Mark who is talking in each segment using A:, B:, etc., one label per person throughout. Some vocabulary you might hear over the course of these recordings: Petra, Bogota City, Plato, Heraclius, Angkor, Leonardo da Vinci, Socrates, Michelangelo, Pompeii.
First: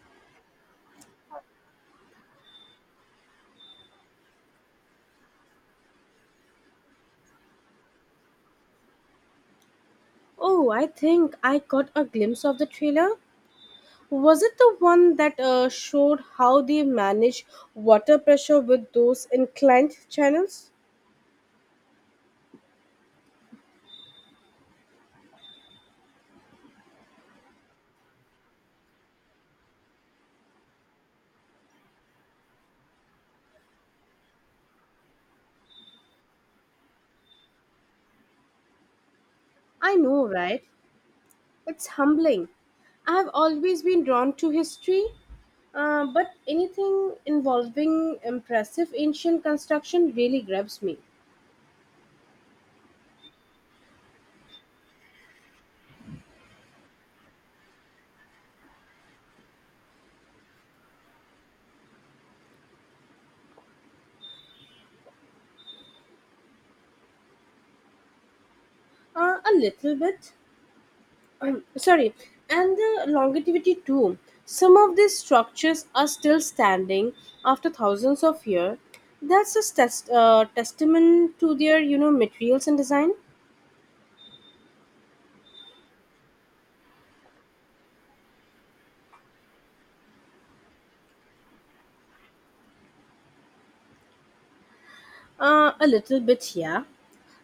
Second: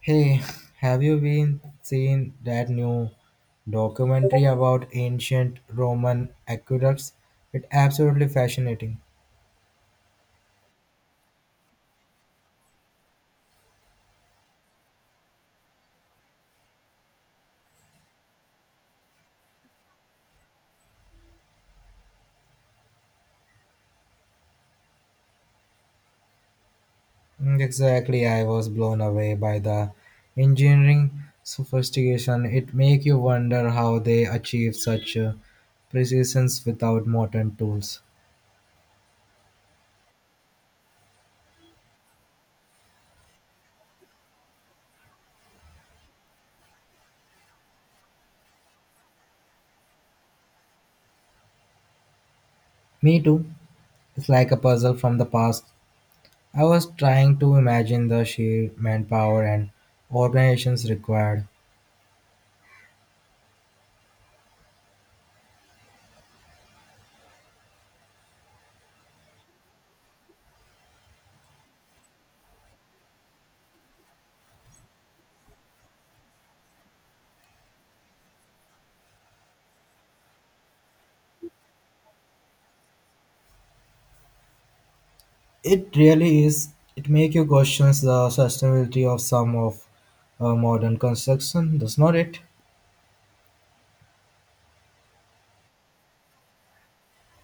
A: Hey, have you been seeing that new documentary about ancient Roman aqueducts? It's absolutely fascinating.
B: Oh, I think I got a glimpse of the trailer. Was it the one that showed how they manage water pressure with those inclined channels?
A: Exactly, I was blown away by the engineering sophistication. It make you wonder how they achieved such precisions without modern tools.
B: I know, right? It's humbling. I have always been drawn to history, but anything involving impressive ancient construction really grabs me
A: Me too. It's like a puzzle from the past. I was trying to imagine the sheer manpower and organizations required.
B: a little bit. um, sorry, and the longevity too. Some of these structures are still standing after thousands of years. Testament to their, you know, materials and design.
A: It really is. It make you question the sustainability of some of modern construction, does not it?
B: A little bit, yeah.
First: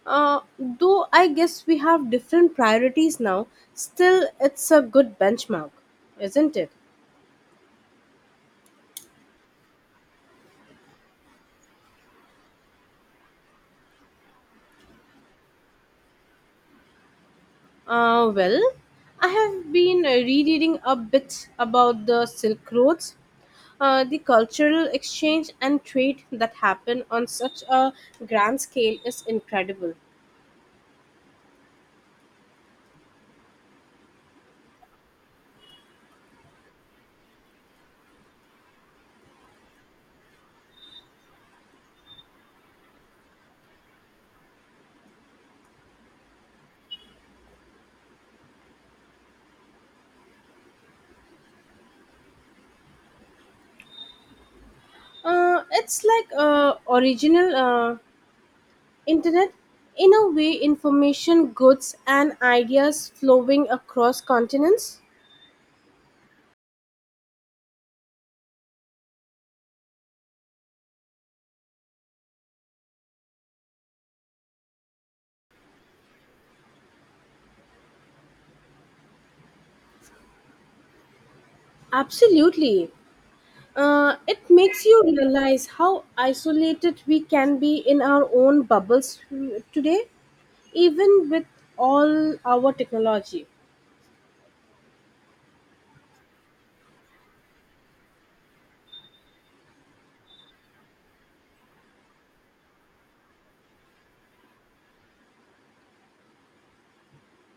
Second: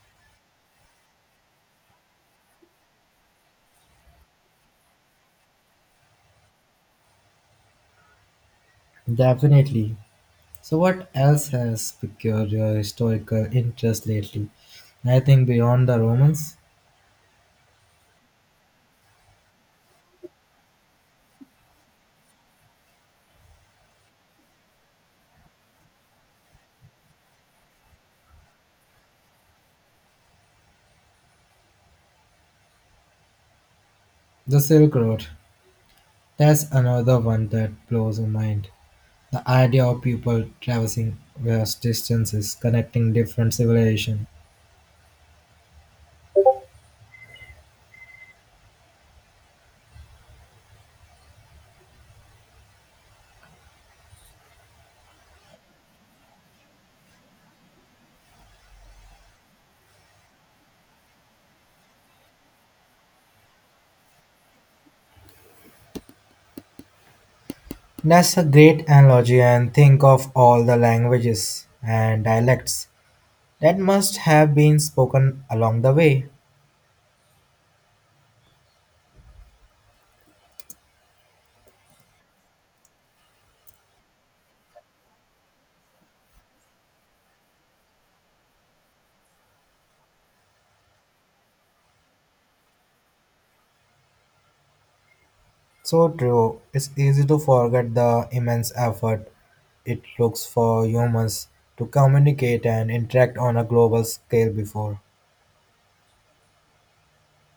B: Uh, though I guess we have different priorities now. Still, it's a good benchmark, isn't it?
A: Definitely. So what else has piqued your historical interest lately? I think beyond the Romans,
B: Well, I have been rereading a bit about the Silk Roads. The cultural exchange and trade that happen on such a grand scale is incredible.
A: the Silk Road. That's another one that blows my mind. The idea of people traversing vast distances, connecting different civilizations.
B: It's like original internet. In a way, information, goods, and ideas flowing across continents.
A: That's a great analogy, and think of all the languages and dialects that must have been spoken along the way.
B: Absolutely. It makes you realize how isolated we can be in our own bubbles today, even with all our technology.
A: So true. It's easy to forget the immense effort it looks for humans to communicate and interact on a global scale before.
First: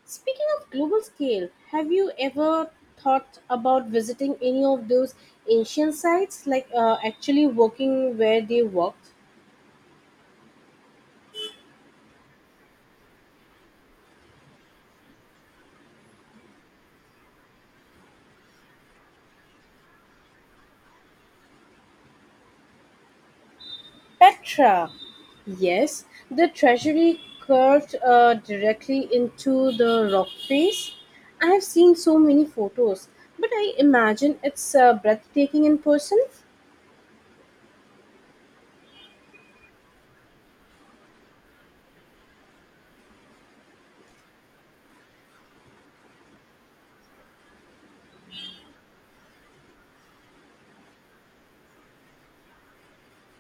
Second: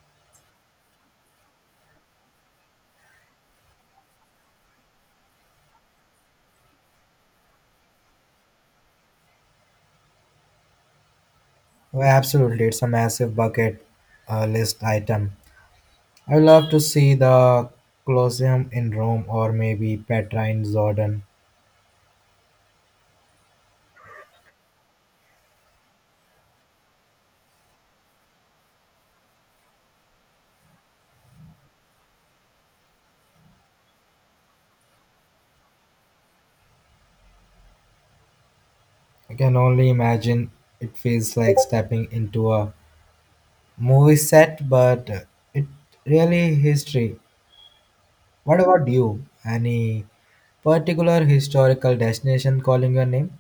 B: Speaking of global scale, have you ever thought about visiting any of those ancient sites, like actually working where they worked?
A: Oh, absolutely, it's a massive bucket list item. I would love to see the Colosseum in Rome or maybe Petra in Jordan.
B: Petra. Yes, the treasury curved directly into the rock face. I have seen so many photos, but I imagine it's breathtaking in person.
A: I can only imagine it feels like stepping into a movie set, but it really history. What about you? Any particular historical destination calling your name?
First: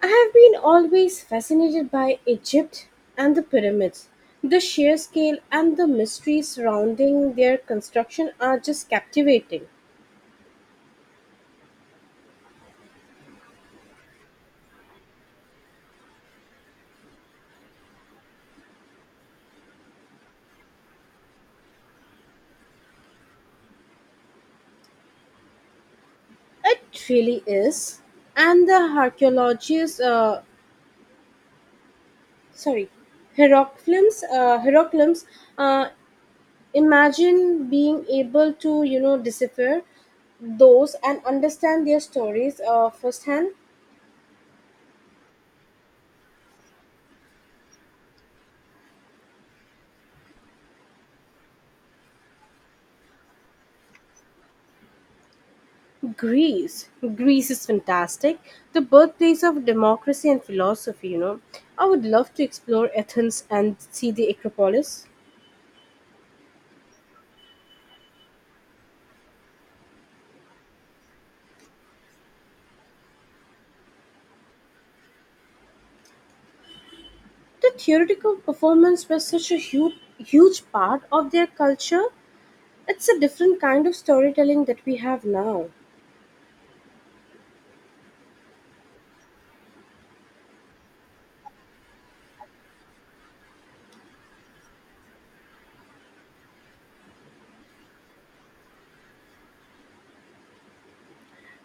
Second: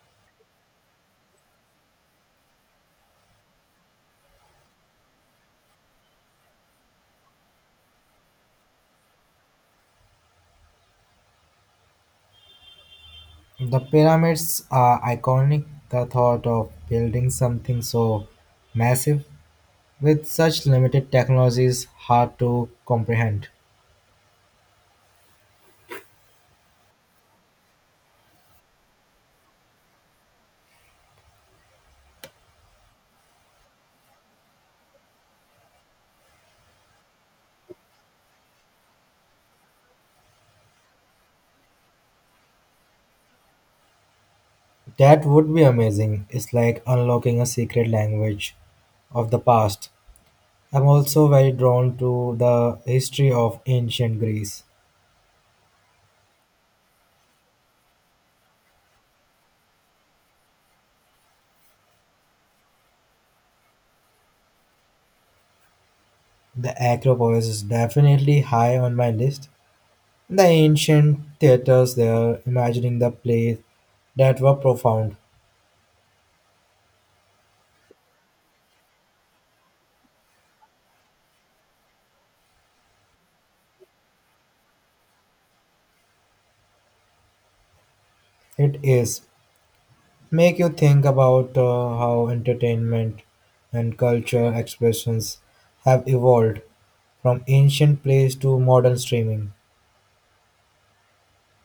B: I have been always fascinated by Egypt and the pyramids. The sheer scale and the mystery surrounding their construction are just captivating.
A: The pyramids are iconic. The thought of building something so massive with such limited technology is hard to comprehend.
B: It really is. And sorry, Heraclius, uh, imagine being able to, you know, decipher those and understand their stories firsthand.
A: That would be amazing. It's like unlocking a secret language of the past. I'm also very drawn to the history of ancient Greece.
B: Greece. Greece is fantastic. The birthplace of democracy and philosophy, you know. I would love to explore Athens and see the Acropolis.
A: The Acropolis is definitely high on my list. The ancient theaters there, imagining the plays that were profound.
B: The theoretical performance was such a huge, huge part of their culture. It's a different kind of storytelling that we have now.
A: It is make you think about how entertainment and culture expressions have evolved from ancient plays to modern streaming.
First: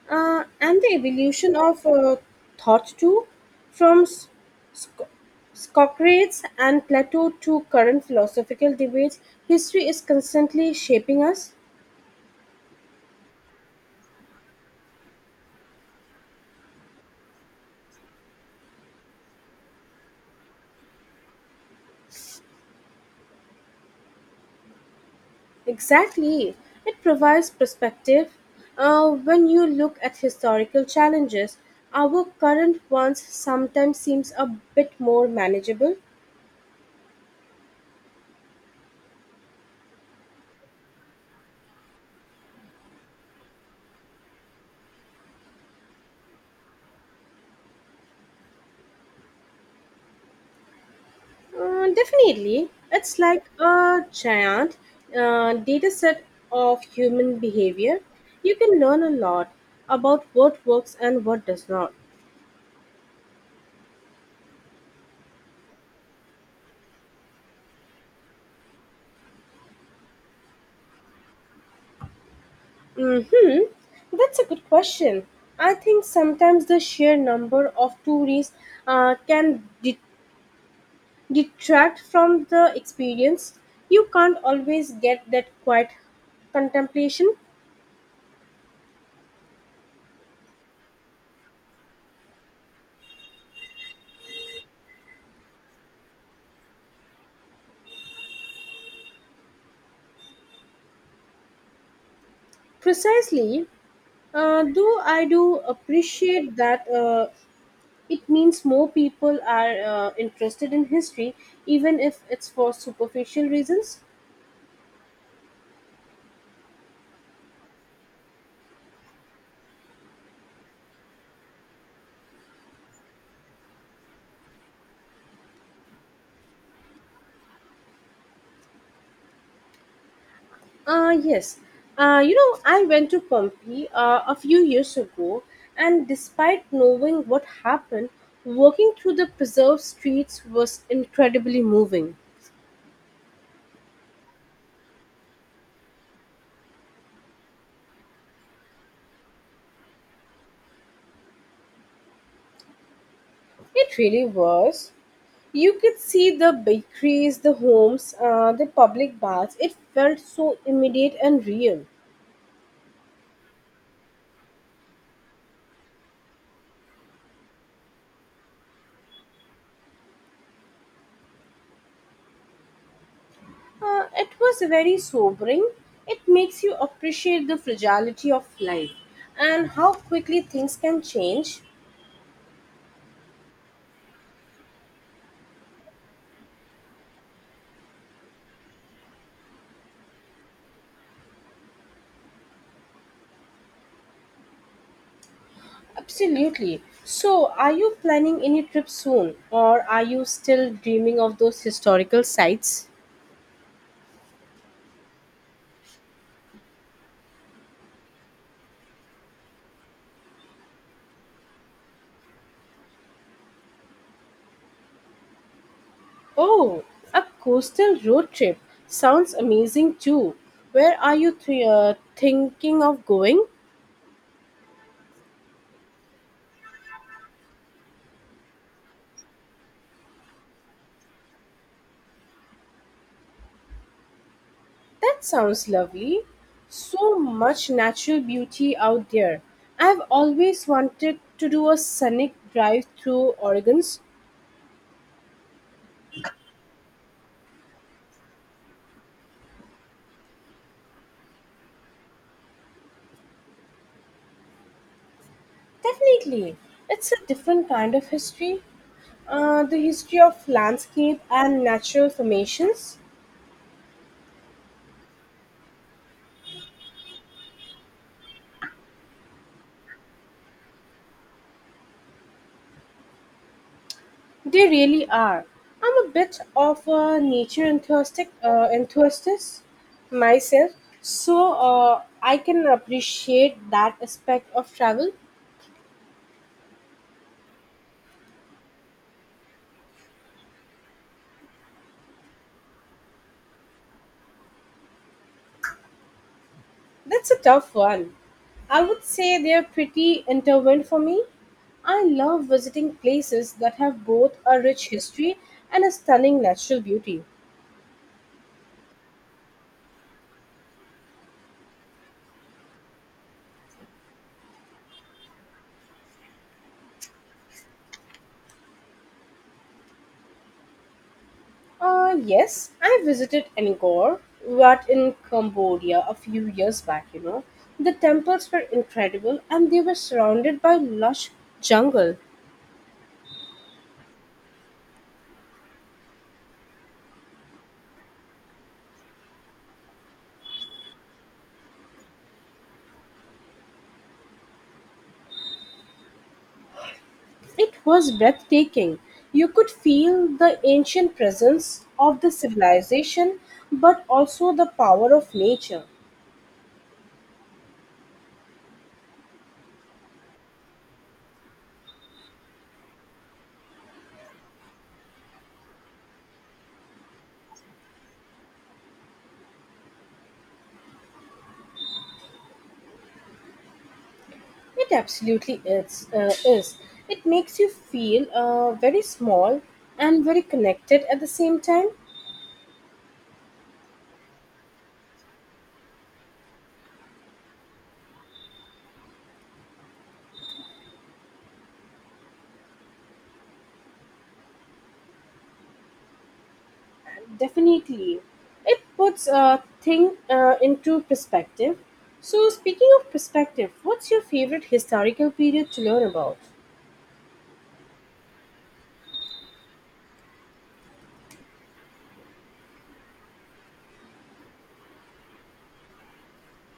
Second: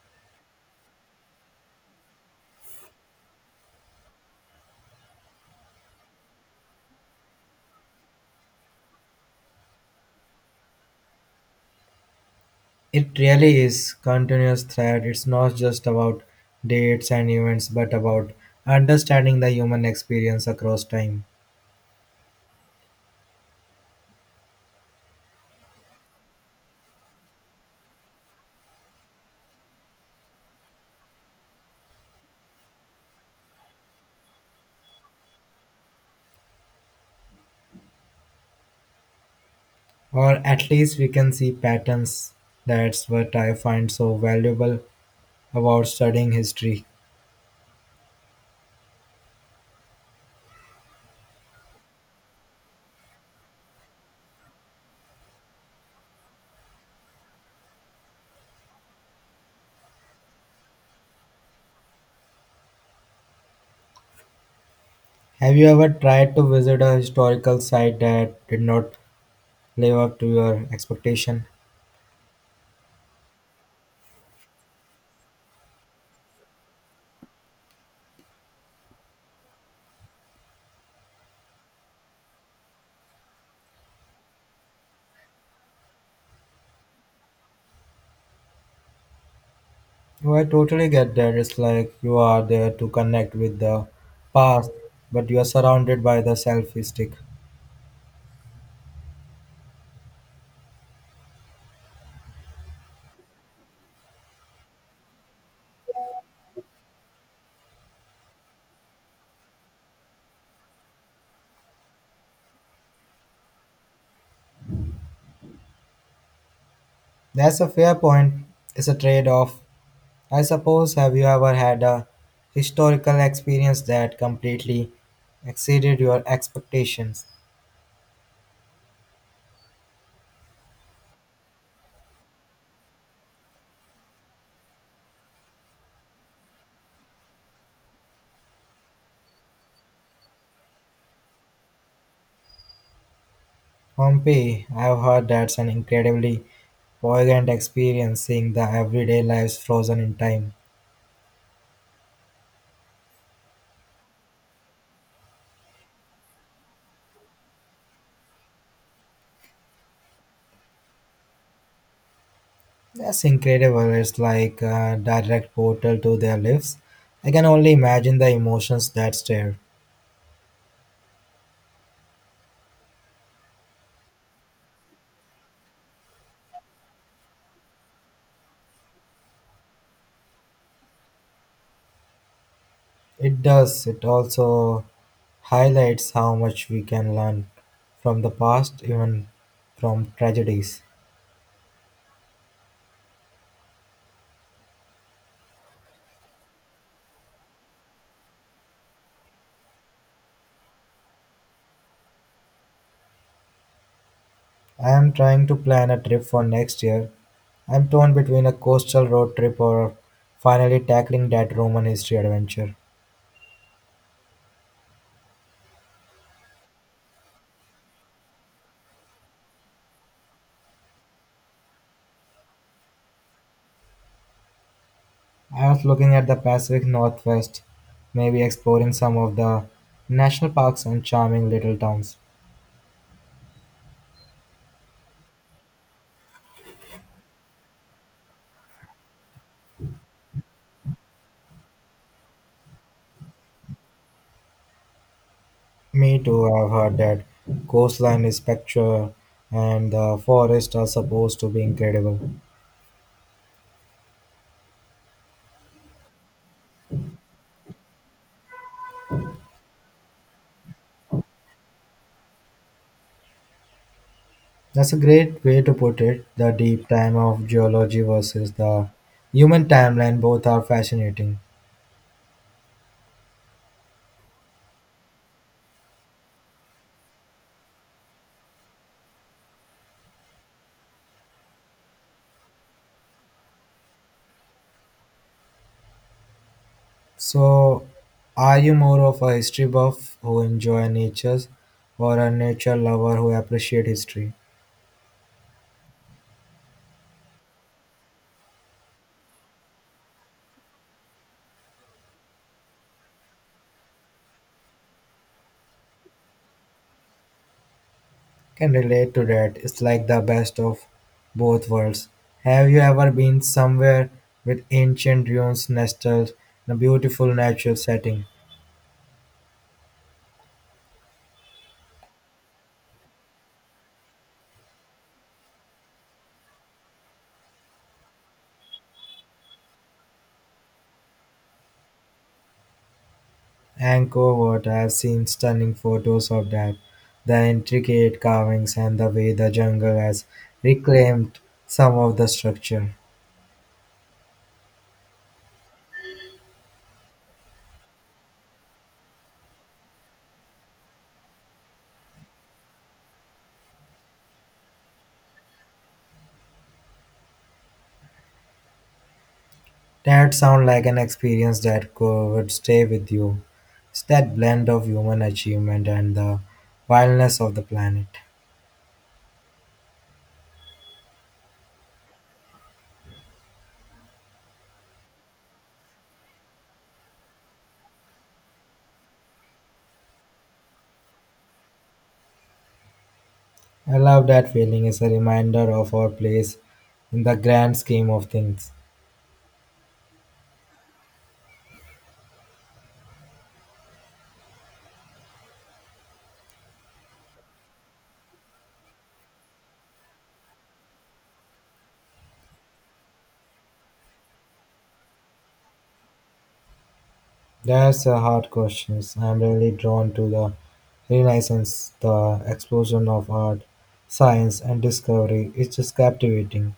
B: And the evolution of thought too, from sc- Socrates and Plato to current philosophical debates, history is constantly shaping us.
A: It really is continuous thread. It's not just about dates and events, but about understanding the human experience across time.
B: Exactly. It provides perspective. When you look at historical challenges, our current ones sometimes seems a bit more manageable.
A: Or at least we can see patterns, that's what I find so valuable about studying history.
B: Definitely. It's like a giant data set of human behavior. You can learn a lot about what works and what does not.
A: Have you ever tried to visit a historical site that did not live up to your expectation?
B: Mm-hmm. That's a good question. I think sometimes the sheer number of tourists can deter detract from the experience. You can't always get that quiet contemplation.
A: Oh, I totally get that. It's like you are there to connect with the past, but you are surrounded by the selfie stick.
B: Precisely, though I do appreciate that it means more people are interested in history, even if it's for superficial reasons.
A: That's a fair point. It's a trade off, I suppose. Have you ever had a historical experience that completely exceeded your expectations?
B: Yes. You know, I went to Pompeii a few years ago, and despite knowing what happened, walking through the preserved streets was incredibly moving.
A: Pompeii, I've heard that's an incredibly poignant experience, seeing the everyday lives frozen in time.
B: It really was. You could see the bakeries, the homes, the public baths. It felt so immediate and real.
A: That's incredible. It's like a direct portal to their lives. I can only imagine the emotions that's there.
B: It was very sobering. It makes you appreciate the fragility of life and how quickly things can change.
A: It does. It also highlights how much we can learn from the past, even from tragedies.
B: Absolutely. So, are you planning any trip soon, or are you still dreaming of those historical sites?
A: I am trying to plan a trip for next year. I'm torn between a coastal road trip or finally tackling that Roman history adventure.
B: Oh, a coastal road trip sounds amazing too. Where are you thinking of going?
A: I was looking at the Pacific Northwest, maybe exploring some of the national parks and charming little towns.
B: That sounds lovely. So much natural beauty out there. I've always wanted to do a scenic drive through Oregon's.
A: Me too, I've heard that coastline is spectral and the forests are supposed to be incredible.
B: Definitely. It's a different kind of history. The history of landscape and natural formations.
A: That's a great way to put it. The deep time of geology versus the human timeline, both are fascinating.
B: They really are. I'm a bit of a enthusiast myself, so I can appreciate that aspect of travel.
A: So, are you more of a history buff who enjoy natures or a nature lover who appreciate history?
B: That's a tough one. I would say they're pretty intertwined for me. I love visiting places that have both a rich history and a stunning natural beauty.
A: Can relate to that. It's like the best of both worlds. Have you ever been somewhere with ancient ruins nestled in a beautiful natural setting?
B: Yes, I visited Angkor, but in Cambodia a few years back, you know. The temples were incredible and they were surrounded by lush jungle.
A: Angkor Wat, I have seen stunning photos of that. The intricate carvings and the way the jungle has reclaimed some of the structure.
B: It was breathtaking. You could feel the ancient presence of the civilization, but also the power of nature.
A: That sounds like an experience that could, would stay with you. It's that blend of human achievement and the wildness of the planet.
B: It absolutely is. It makes you feel very small and very connected at the same time.
A: I love that feeling. It's a reminder of our place in the grand scheme of things.
B: Definitely. It puts a thing into perspective. So, speaking of perspective, what's your favorite historical period to learn about?
A: That's a hard question. I'm really drawn to the Renaissance, the explosion of art, science, and discovery. It's just captivating.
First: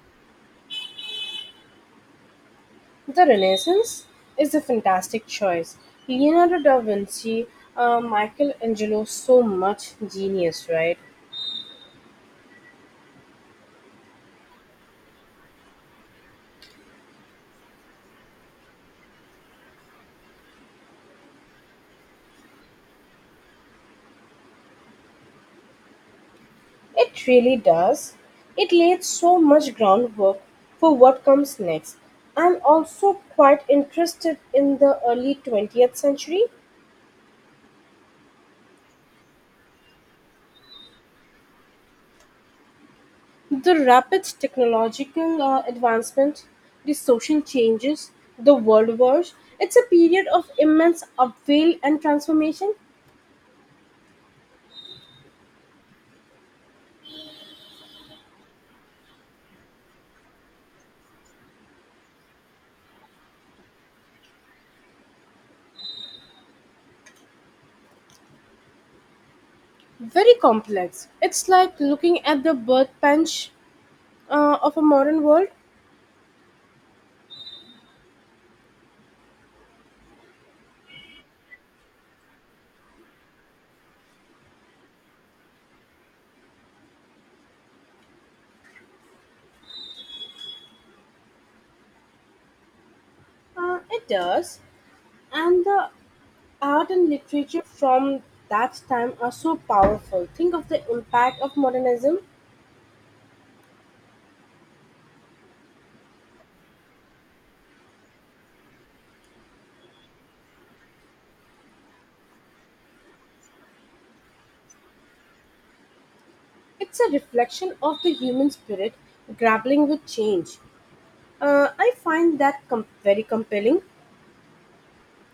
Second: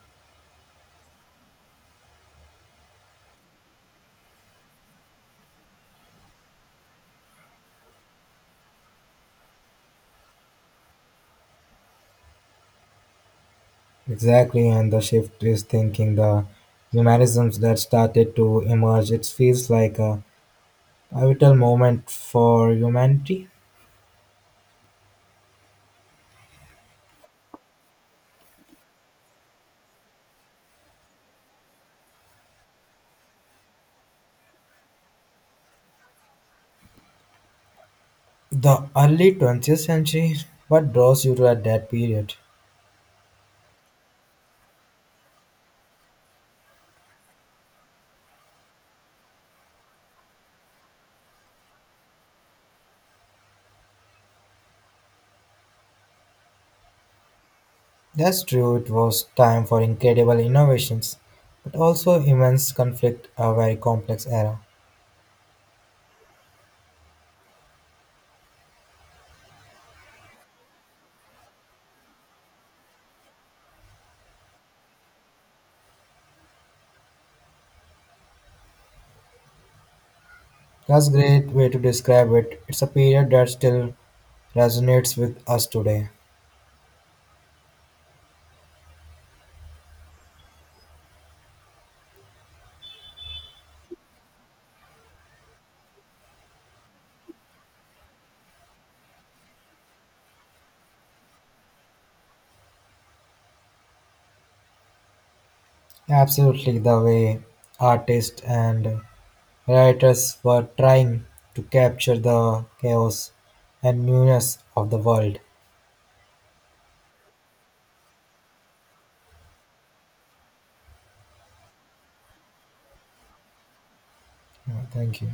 B: The Renaissance is a fantastic choice. Leonardo da Vinci, Michelangelo, so much genius, right?
A: Exactly, and the shift is thinking the humanisms that started to emerge. It feels like a pivotal moment for humanity.
B: It really does. It laid so much groundwork for what comes next. I'm also quite interested in the early 20th century.
A: The early 20th century, what draws you to at that period?
B: The rapid technological advancement, the social changes, the world wars, it's a period of immense upheaval and transformation.
A: That's true, it was time for incredible innovations, but also immense conflict, a very complex era.
B: Very complex. It's like looking at the birth bench of a modern world.
A: That's a great way to describe it. It's a period that still resonates with us today.
B: It does. And the art and literature from that time are so powerful. Think of the impact of modernism.
A: Absolutely, the way artists and writers were trying to capture the chaos and newness of the world.
B: It's a reflection of the human spirit grappling with change. I find that very compelling.
A: Yeah, thank you.